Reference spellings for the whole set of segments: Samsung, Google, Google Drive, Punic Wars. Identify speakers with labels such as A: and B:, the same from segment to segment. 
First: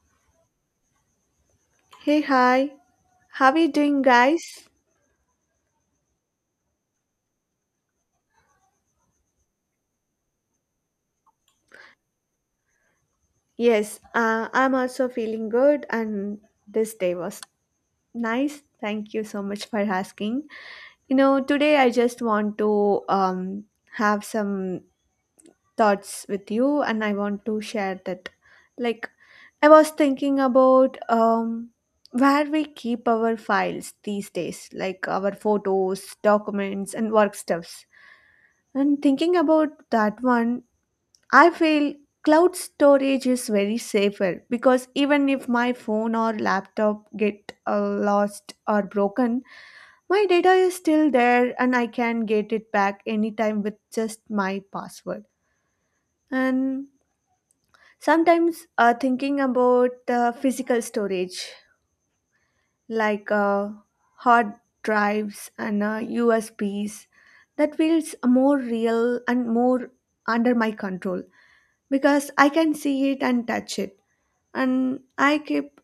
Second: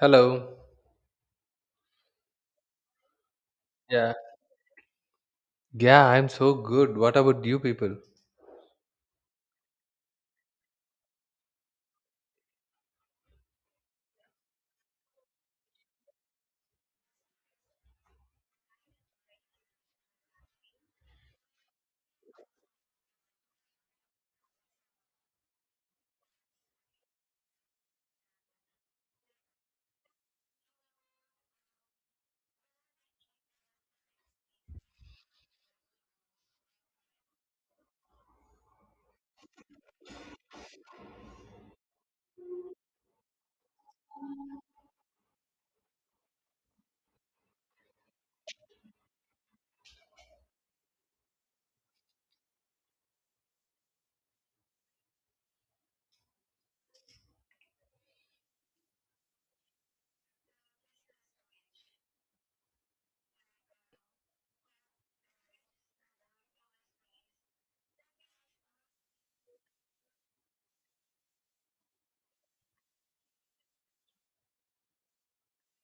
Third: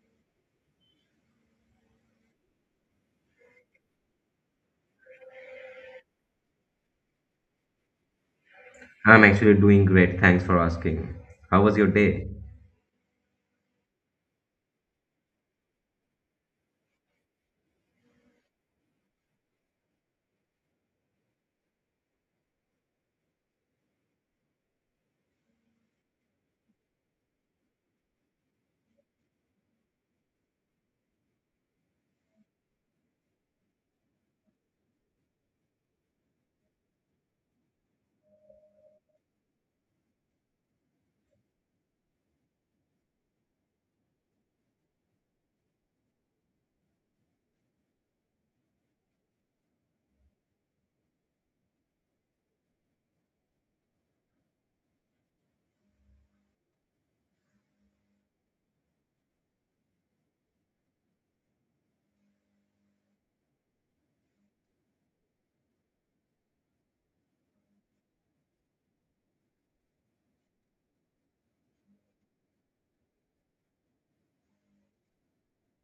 A: Hello.
B: Hey, hi. How are you doing,
A: Yeah.
B: guys?
A: Yeah, I'm so good. What about you people?
C: I'm actually doing great. Thanks for asking. How was your day?
B: Yes, I'm also feeling good, and this day was nice. Thank you so much for asking. You know, today I just want to have some thoughts with you, and I want to share that. Like, I was thinking about where we keep our files these days, like our photos, documents, and work stuffs. And thinking about that one, I feel cloud storage is very safer because even if my phone or laptop get lost or broken, my data is still there and I can get it back anytime with just my password. And sometimes thinking about physical storage like hard drives and USBs that feels more real and more under my control because I can see it and touch it, and I keep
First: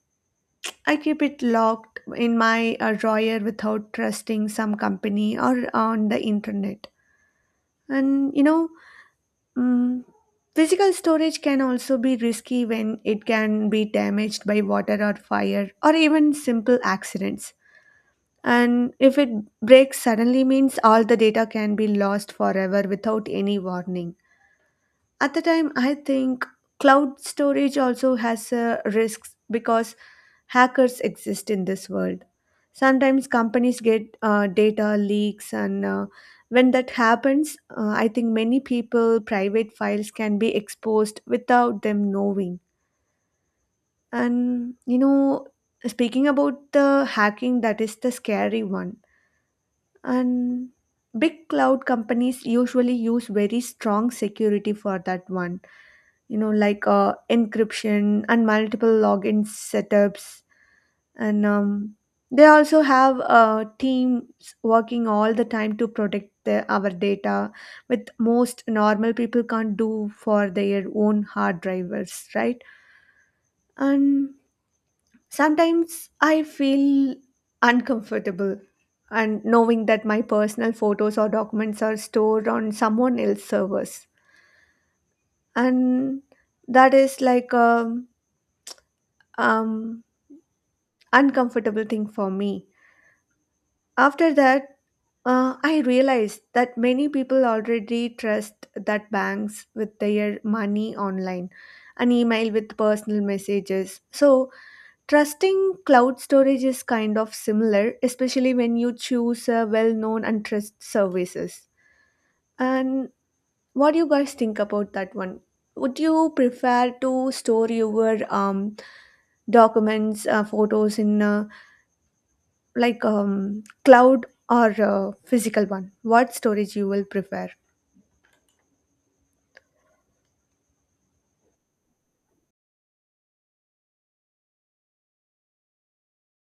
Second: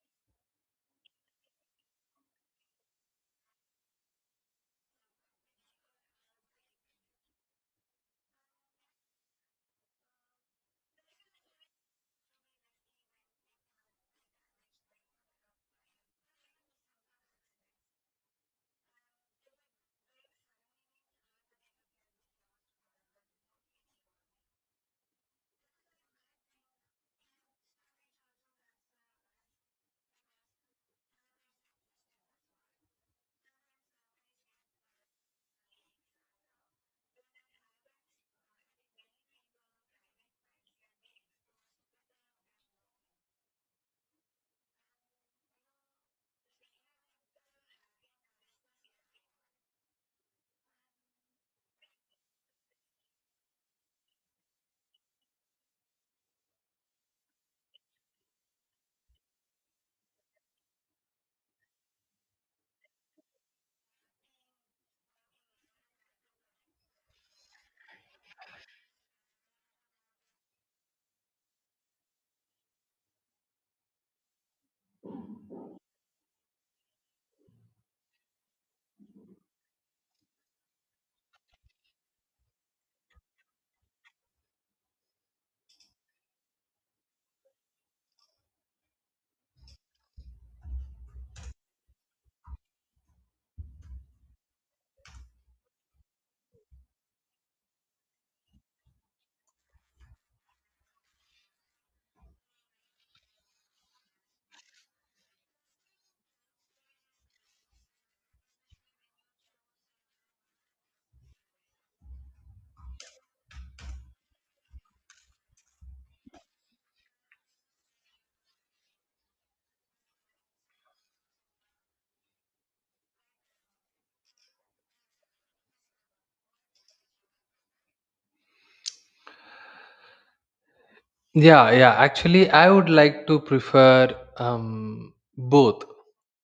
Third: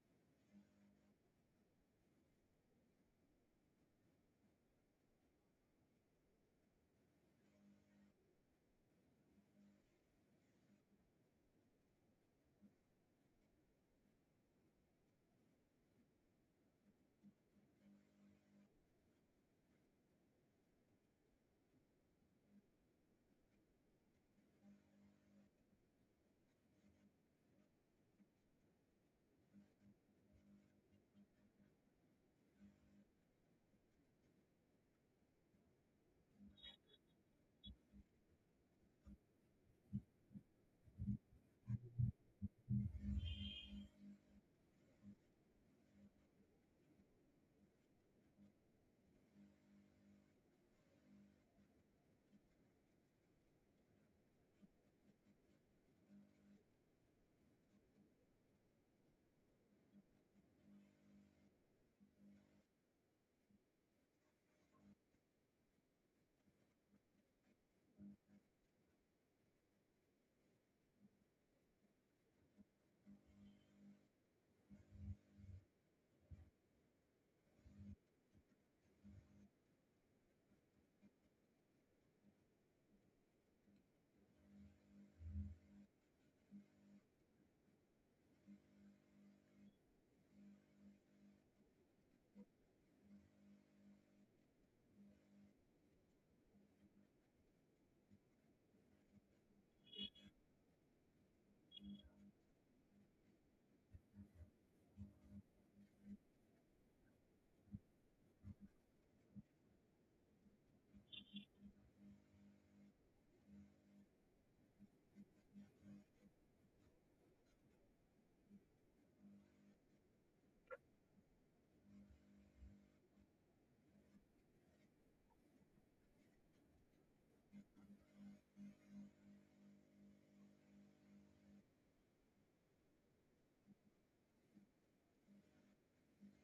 B: I keep it locked in my drawer without trusting some company or on the internet. And you know, mm, physical storage can also be risky when it can be damaged by water or fire or even simple accidents. And if it breaks suddenly means all the data can be lost forever without any warning. At the time, I think cloud storage also has risks because hackers exist in this world. Sometimes companies get data leaks, and when that happens, I think many people, private files can be exposed without them knowing. And you know, speaking about the hacking, that is the scary one. And big cloud companies usually use very strong security for that one, you know, like encryption and multiple login setups, and they also have teams working all the time to protect our data with most normal people can't do for their own hard drivers, right? And sometimes I feel uncomfortable and knowing that my personal photos or documents are stored on someone else's servers, and that is like a um, uncomfortable thing for me. After that, I realized that many people already trust that banks with their money online, an email with personal messages. So, trusting cloud storage is kind of similar, especially when you choose a well known and trust services. And what do you guys think about that one? Would you prefer to store your documents, photos in a like cloud or physical one, what storage you will prefer?
A: Yeah, yeah. Actually, I would like to prefer both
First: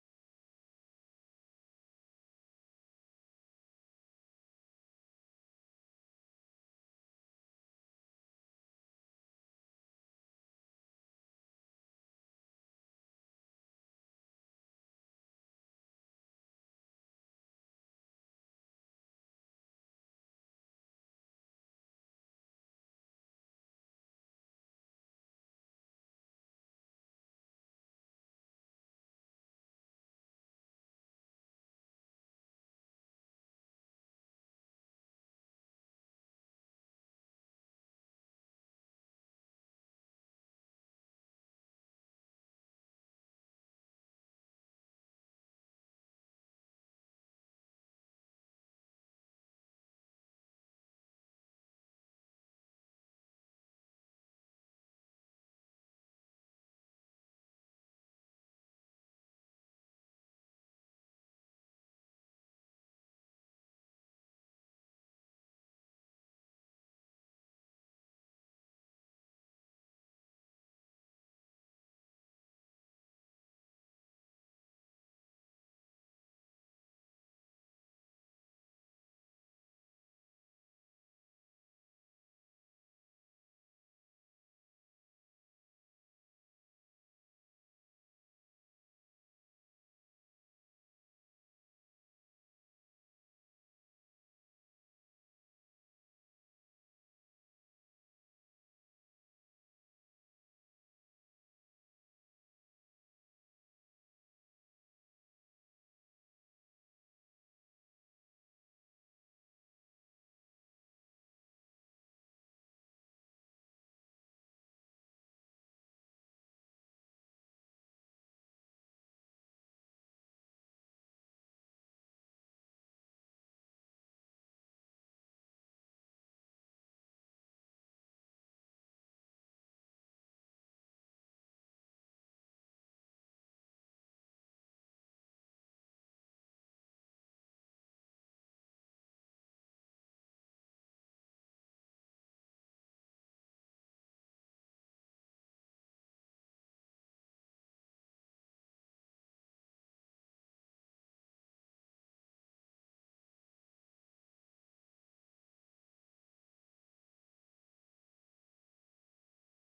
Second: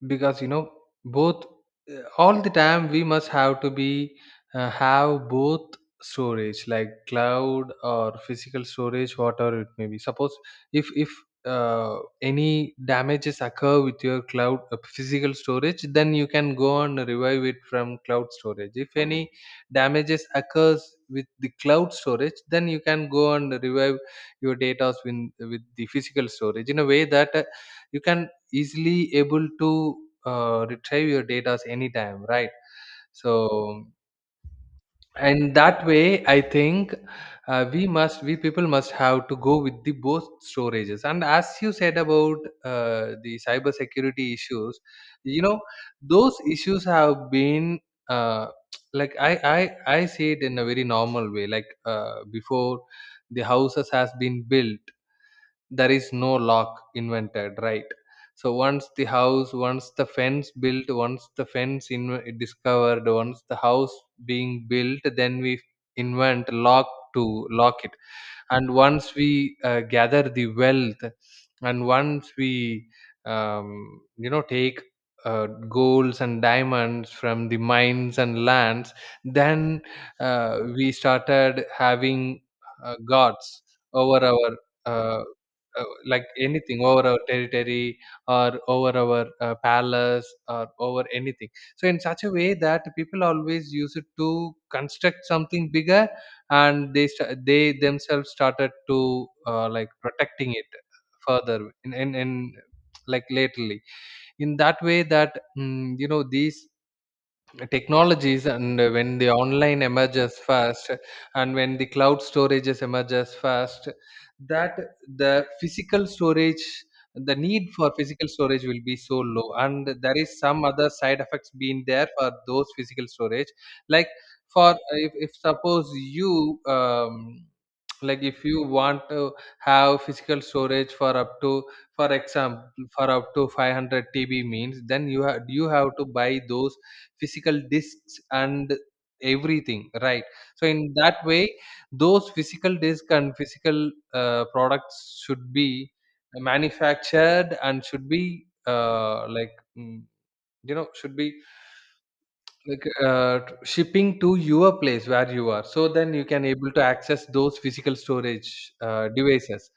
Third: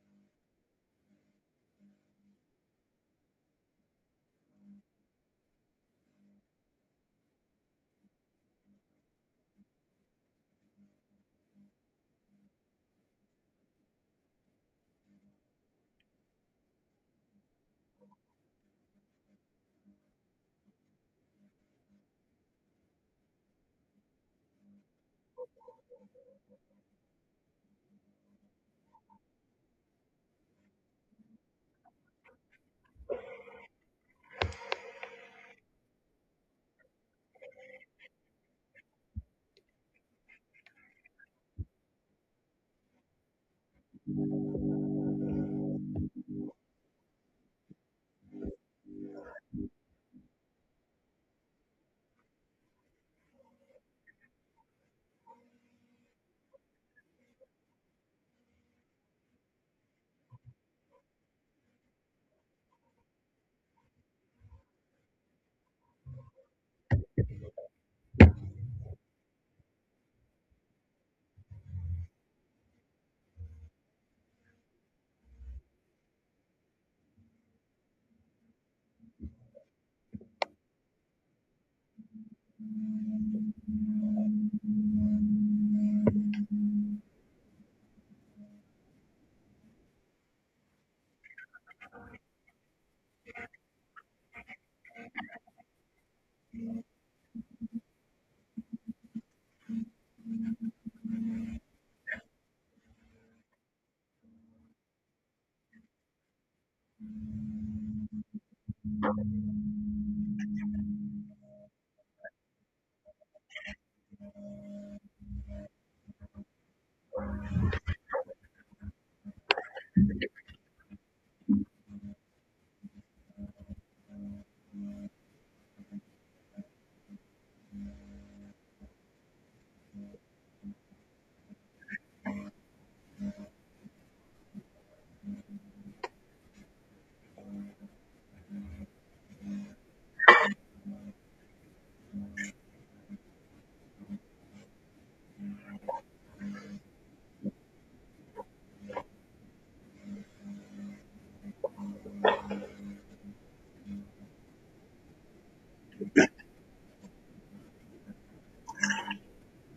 A: because you know both all the time we must have to be have both storage like cloud or physical storage, whatever it may be. Suppose if any damages occur with your cloud physical storage, then you can go and revive it from cloud storage. If any damages occurs with the cloud storage, then you can go and revive your data with the physical storage in a way that you can easily able to retrieve your data anytime, right? So, and that way I think, we must, we people must have to go with the both storages. And as you said about the cyber security issues, you know, those issues have been, uh, like I see it in a very normal way. Like before the houses has been built, there is no lock invented, right? So once the house, once the fence built, once the fence in discovered, once the house being built, then we invent lock to lock it. And once we gather the wealth, and once we you know, take golds and diamonds from the mines and lands, then we started having gods over our uh, like anything, over our territory or over our palace or over anything. So in such a way that people always use it to construct something bigger, and they themselves started to like protecting it further in like lately. In that way that you know, these technologies, and when the online emerges first, and when the cloud storages emerges first, that the physical storage, the need for physical storage will be so low, and there is some other side effects being there for those physical storage. Like for, if suppose you like if you want to have physical storage for up to, for example, for up to 500 TB means, then you have to buy those physical discs and everything, right? So in that way, those physical disc and physical products should be manufactured and should be like you know, should be like shipping to your place where you are, so then you can able to access those physical storage devices.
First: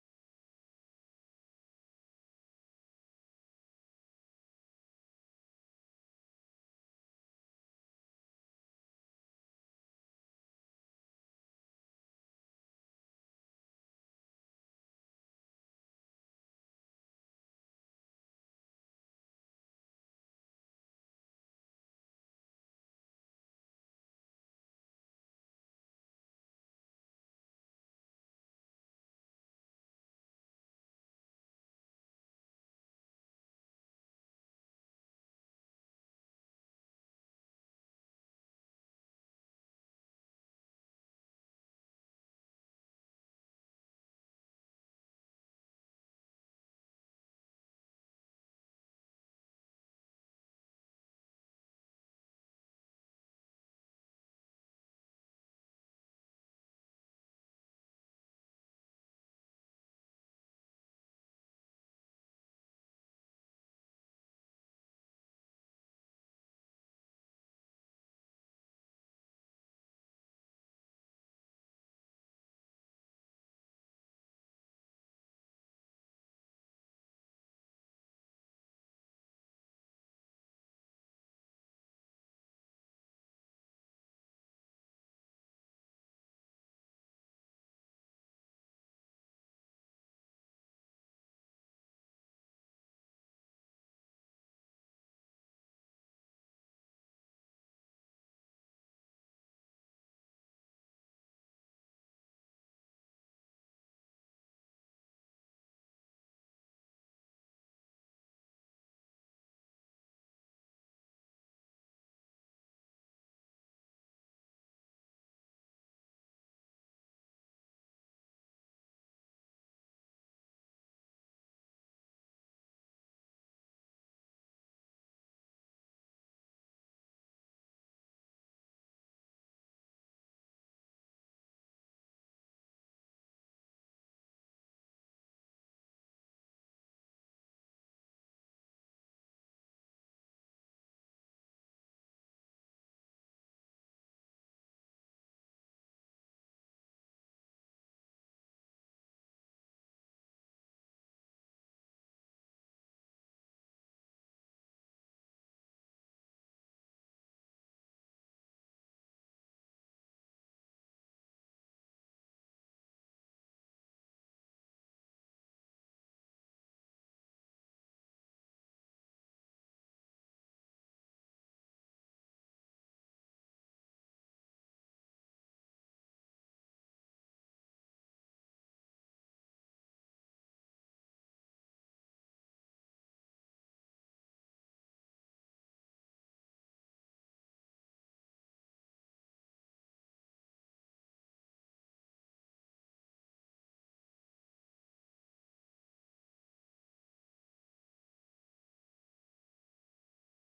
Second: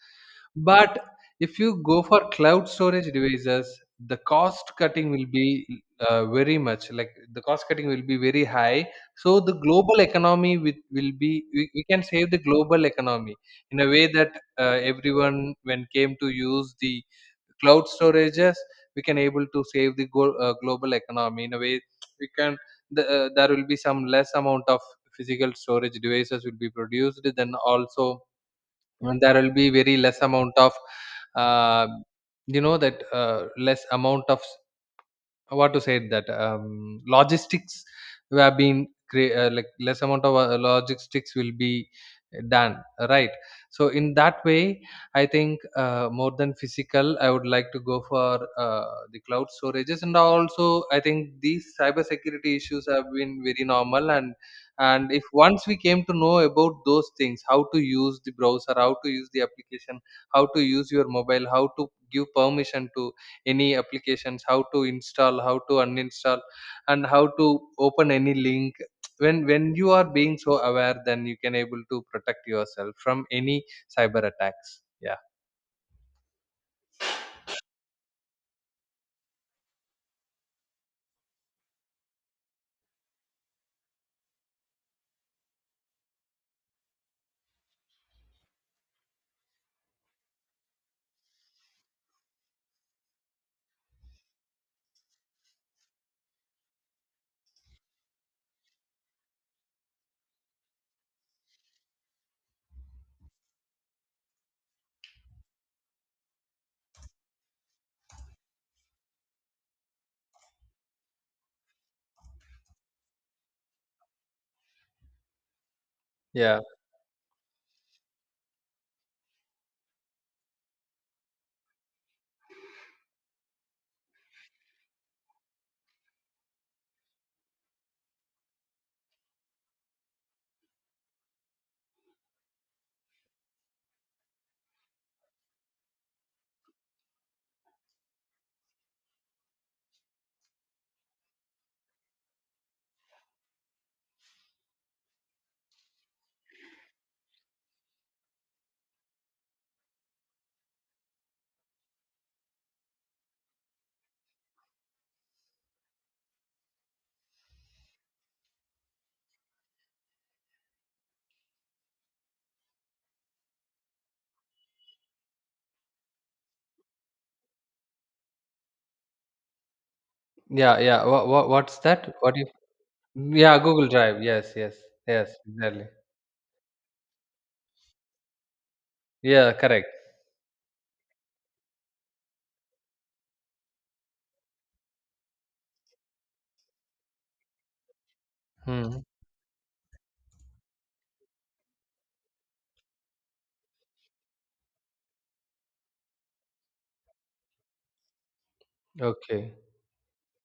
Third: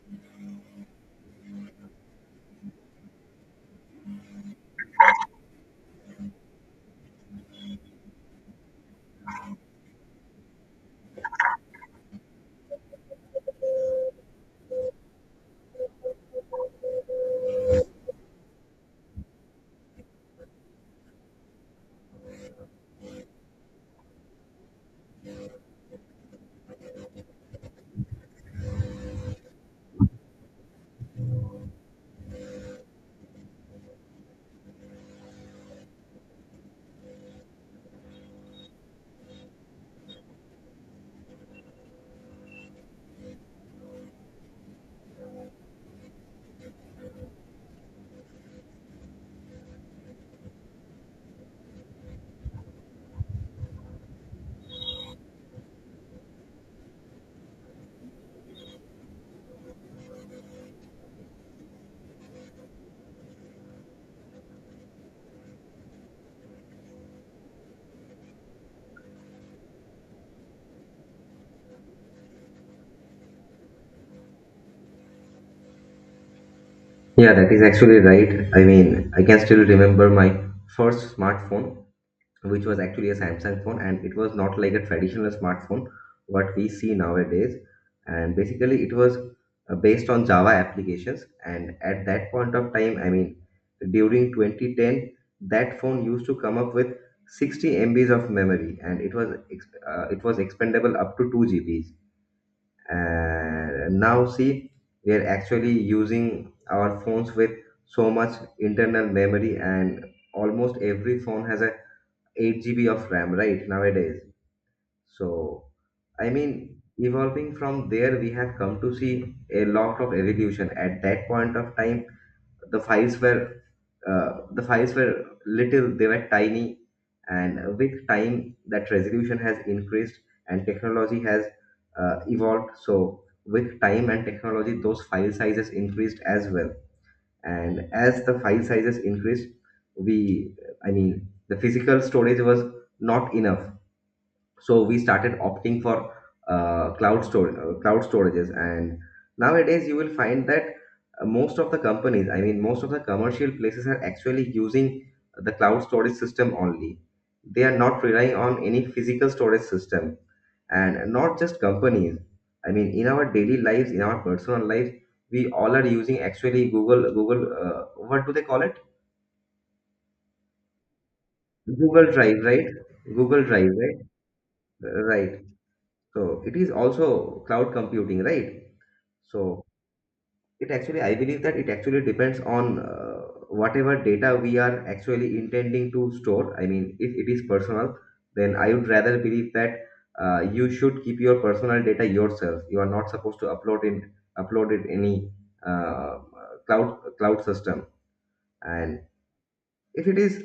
A: But if you go for cloud storage devices, the cost cutting will be very much, like the cost cutting will be very high. So the global economy will be, we can save the global economy in a way that everyone when came to use the cloud storages, we can able to save the global economy in a way. We can, there will be some less amount of physical storage devices will be produced then also. And there will be very less amount of uh, you know that less amount of, what to say it that, logistics have been like less amount of logistics will be done, right? So in that way, I think more than physical, I would like to go for the cloud storages. And also I think these cyber security issues have been very normal. And if once we came to know about those things, how to use the browser, how to use the application, how to use your mobile, how to give permission to any applications, how to install, how to uninstall, and how to open any link, when you are being so aware, then you can able to protect yourself from any cyber attacks. Yeah.
C: Yeah, that is actually right. I mean, I can still remember my first smartphone, which was actually a Samsung phone, and it was not like a traditional smartphone, what we see nowadays. And basically, it was based on Java applications. And at that point of time, I mean, during 2010, that phone used to come up with 60 MBs of memory, and it was expendable up to 2 GBs. And now see, we are actually using our phones with so much internal memory, and almost every phone has a 8 GB of RAM right nowadays. So I mean,
A: Yeah,
C: evolving from there, we have come to see a lot of evolution. At that point of time, the files were, the files were little, they were tiny, and with time, that resolution has increased and technology has evolved. So, with time and technology, those file sizes increased as well. And as the file sizes increased, we, I mean, the physical storage was not enough, so we started opting for cloud storages. And nowadays you will find that most of the companies, I mean most of the commercial places, are actually using the cloud storage system only. They are not relying on any physical storage system. And not just companies, I mean in our daily lives, in our personal lives, we all are using actually google google what do they call it?
A: yeah. Yeah, what's
C: google
A: that, what
C: drive
A: you...
C: right google
A: Yeah,
C: drive
A: google
C: right
A: drive. Yes, yes. Yes,
C: Right
A: exactly.
C: So it is also cloud computing, right?
A: Yeah,
C: So
A: correct.
C: it actually, I believe that it actually depends on whatever data we are actually intending to store. I mean, if it is personal, then I would
A: Hmm.
C: rather believe that you should keep your personal data yourself. You are not supposed to upload it any uh, cloud system. And
A: Okay.
C: if it is,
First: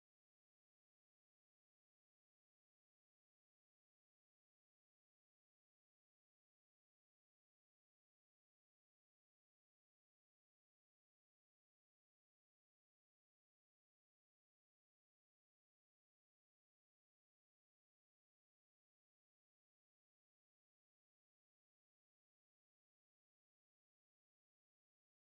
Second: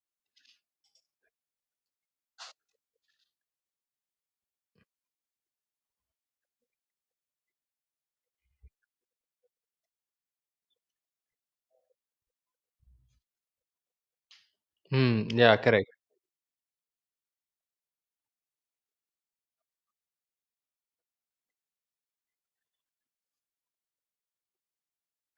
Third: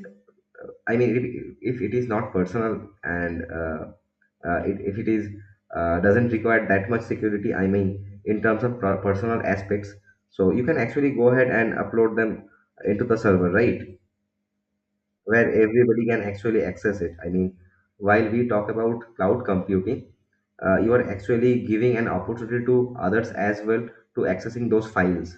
C: I mean, if it is not personal and it, if it is doesn't require that much security, I mean in terms of personal aspects, so you can actually go ahead and upload them into the server, right?
A: Hmm.
C: Where
A: Yeah, correct.
C: everybody can actually access it, I mean, while we talk about cloud computing, you are actually giving an opportunity to others as well to accessing those files.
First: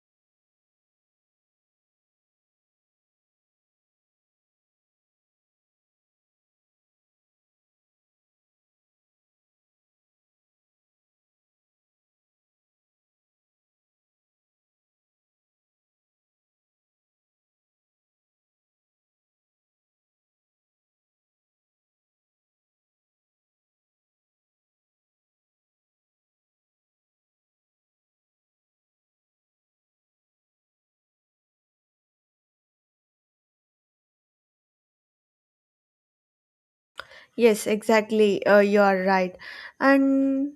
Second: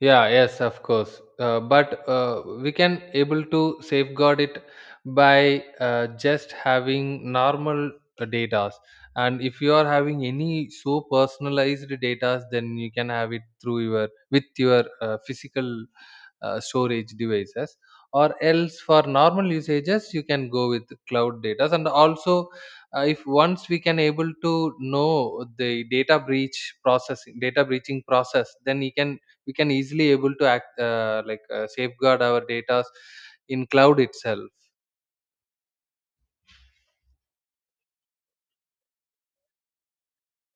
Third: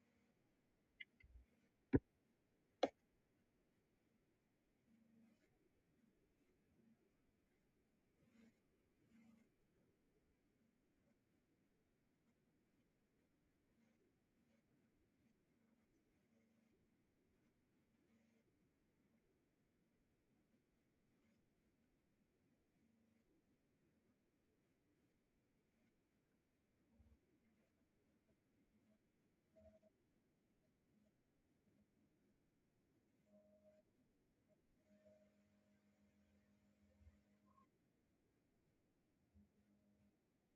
A: Yeah, yes, of course. But we can able to safeguard it by just having normal datas. And if you are having any so personalized datas, then you can have it through your with your physical storage devices. Or else, for normal usages, you can go with cloud datas. And also, if once we can able to know the data breach processing, data breaching process, then you can we can easily able to act like safeguard our data in cloud itself.
B: Yes, exactly, you are right. And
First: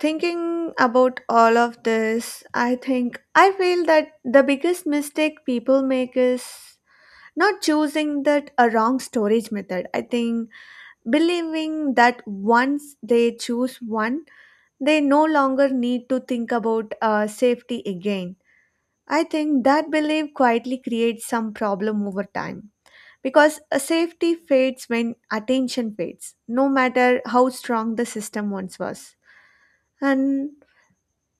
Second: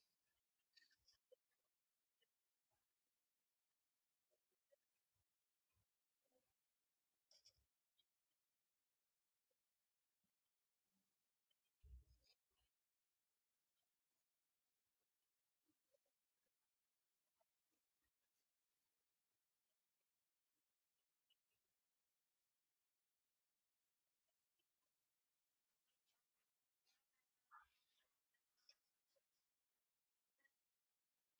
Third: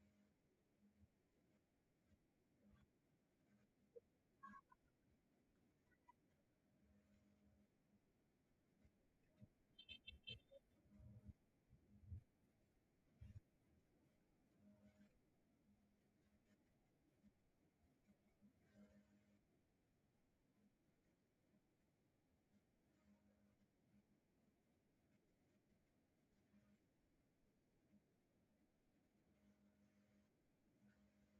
B: thinking about all of this, I think I feel that the biggest mistake people make is not choosing that a wrong storage method. I think believing that once they choose one, they no longer need to think about safety again. I think that belief quietly creates some problem over time because a safety fades when attention fades, no matter how strong the system once was. And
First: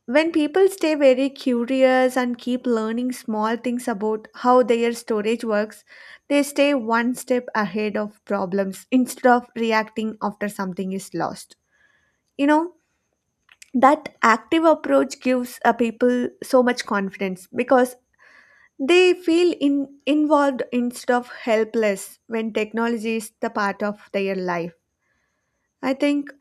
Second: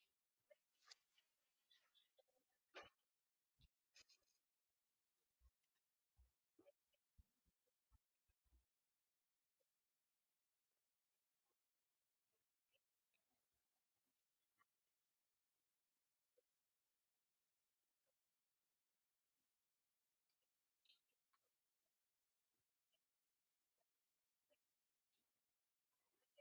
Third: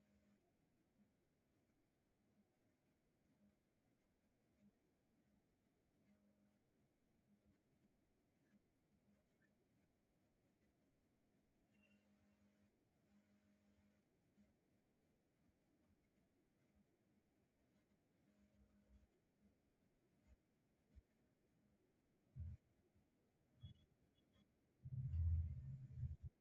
B: when people stay very curious and keep learning small things about how their storage works, they stay one step ahead of problems instead of reacting after something is lost. You know, that active approach gives people so much confidence because they feel in, involved instead of helpless when technology is the part of their life. I think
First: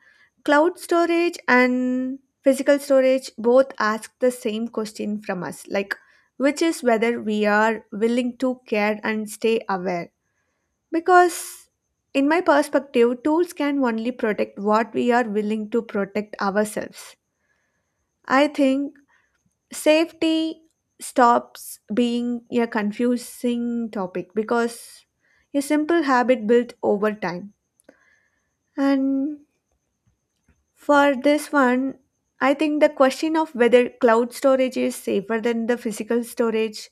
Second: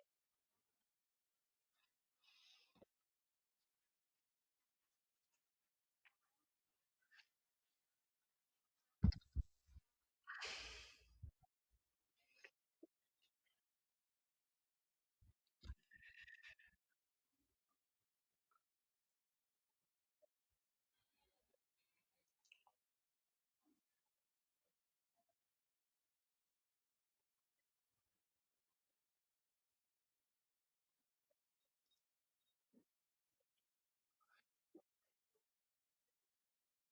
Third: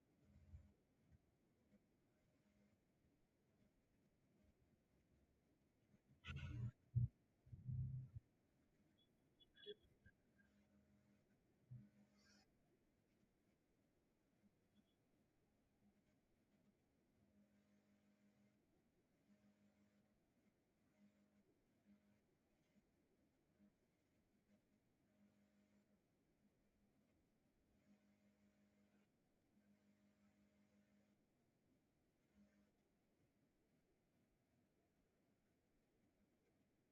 B: cloud storage and physical storage both ask the same question from us, like which is whether we are willing to care and stay aware. Because in my perspective, tools can only protect what we are willing to protect ourselves. I think safety stops being a confusing topic because a simple habit built over time. And for this one, I think the question of whether cloud storage is safer than the physical storage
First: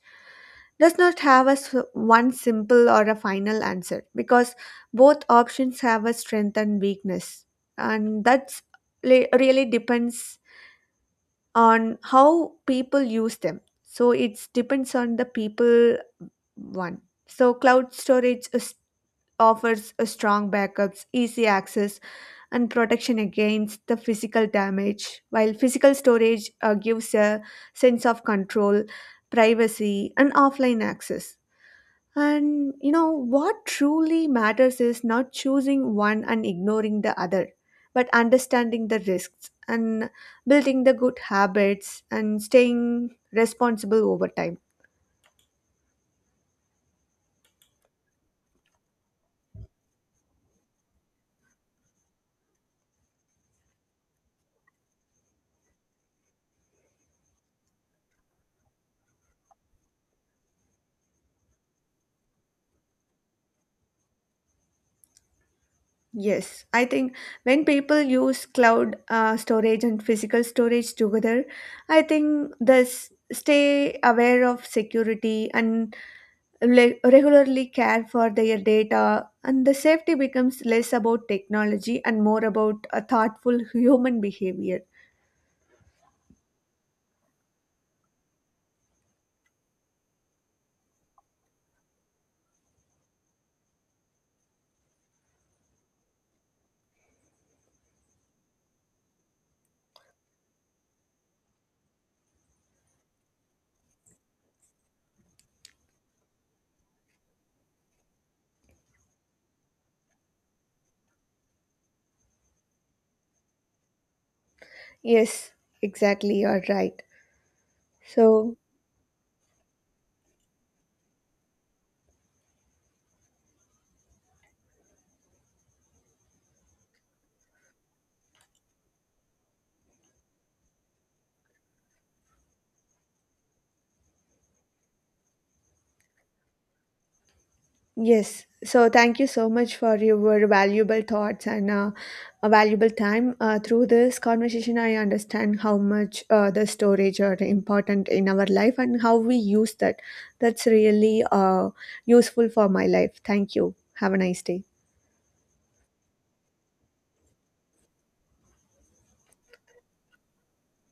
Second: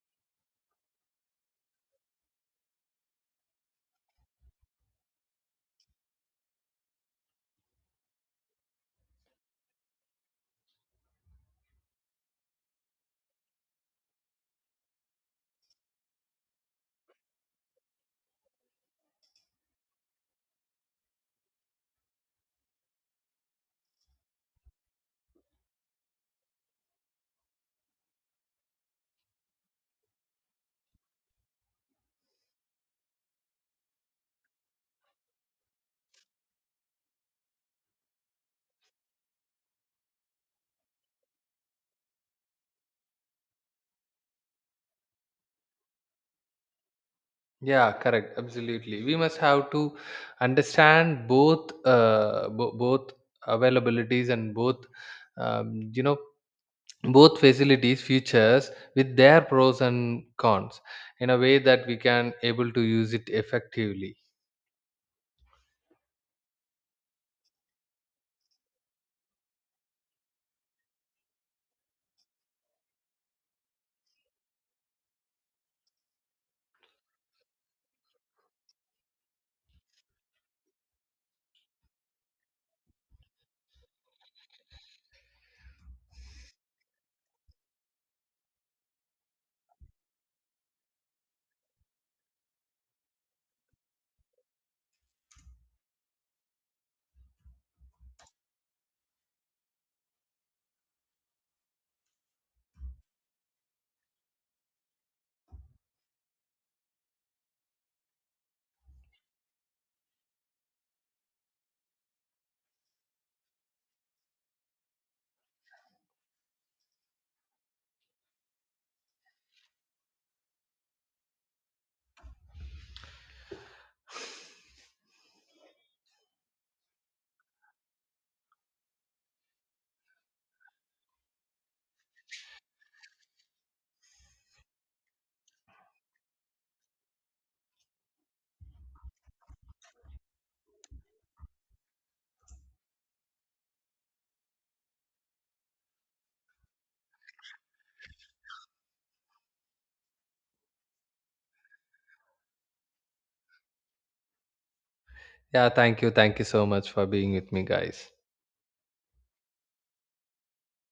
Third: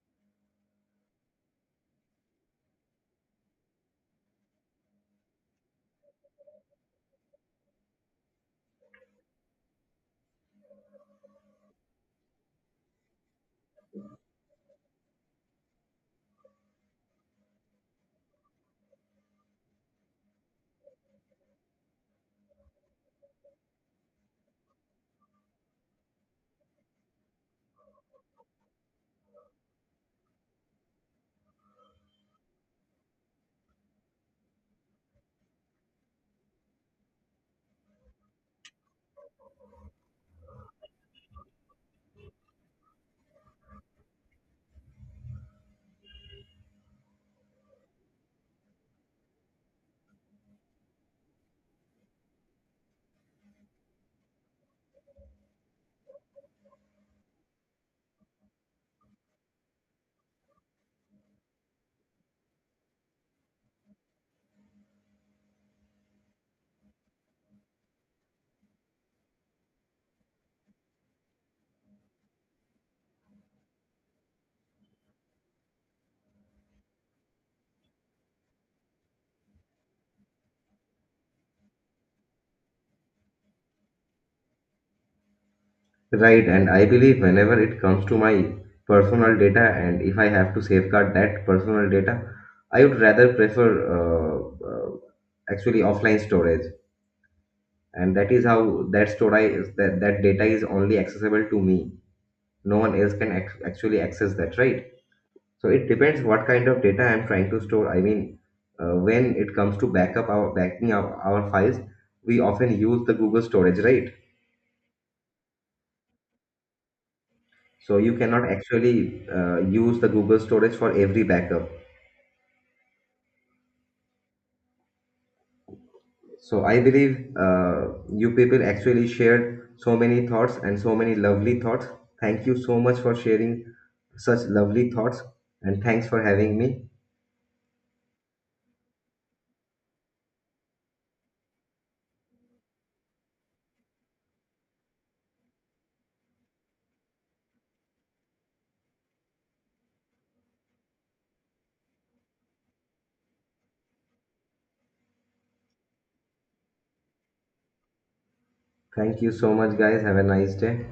B: does not have a one simple or a final answer because both options have a strength and weakness, and that's really depends on how people use them. So it depends on the people one. So cloud storage is, offers a strong backups, easy access, and protection against the physical damage, while physical storage gives a sense of control, privacy, and offline access. And you know what truly matters is not choosing one and ignoring the other, but understanding the risks and building the good habits and staying responsible over time.
A: Yeah, correct, absolutely. We must have to understand both, both availabilities and both, you know, both facilities features with their pros and cons, in a way that we can able to use it effectively.
B: Yes, I think when people use cloud storage and physical storage together, I think this stay aware of security and regularly care for their data, and the safety becomes less about technology and more about a thoughtful human behavior.
C: Right, and I believe whenever it comes to my personal data, and if I have to safeguard that personal data, I would rather prefer uh, uh, actually offline storage, and that is how that storage, that data is only accessible to me. No one else can actually access that, right? So it depends what kind of data I'm trying to store. I mean, when it comes to backup our backing up our files, we often use the Google storage, right?
B: Yes, exactly, you're right.
C: So you cannot
B: So
C: actually use the Google storage for every backup. So I believe you people actually shared so many thoughts and so many lovely thoughts. Thank you so much for sharing such lovely thoughts, and thanks for having me.
B: yes, so thank you so much for your valuable thoughts and a valuable time through this conversation. I understand how much the storage are important in our life and how we use that. That's really useful for my life. Thank you, have a nice day.
A: Yeah, thank you, thank you so much for being with me, guys.
C: Thank you so much, guys. Have a nice day.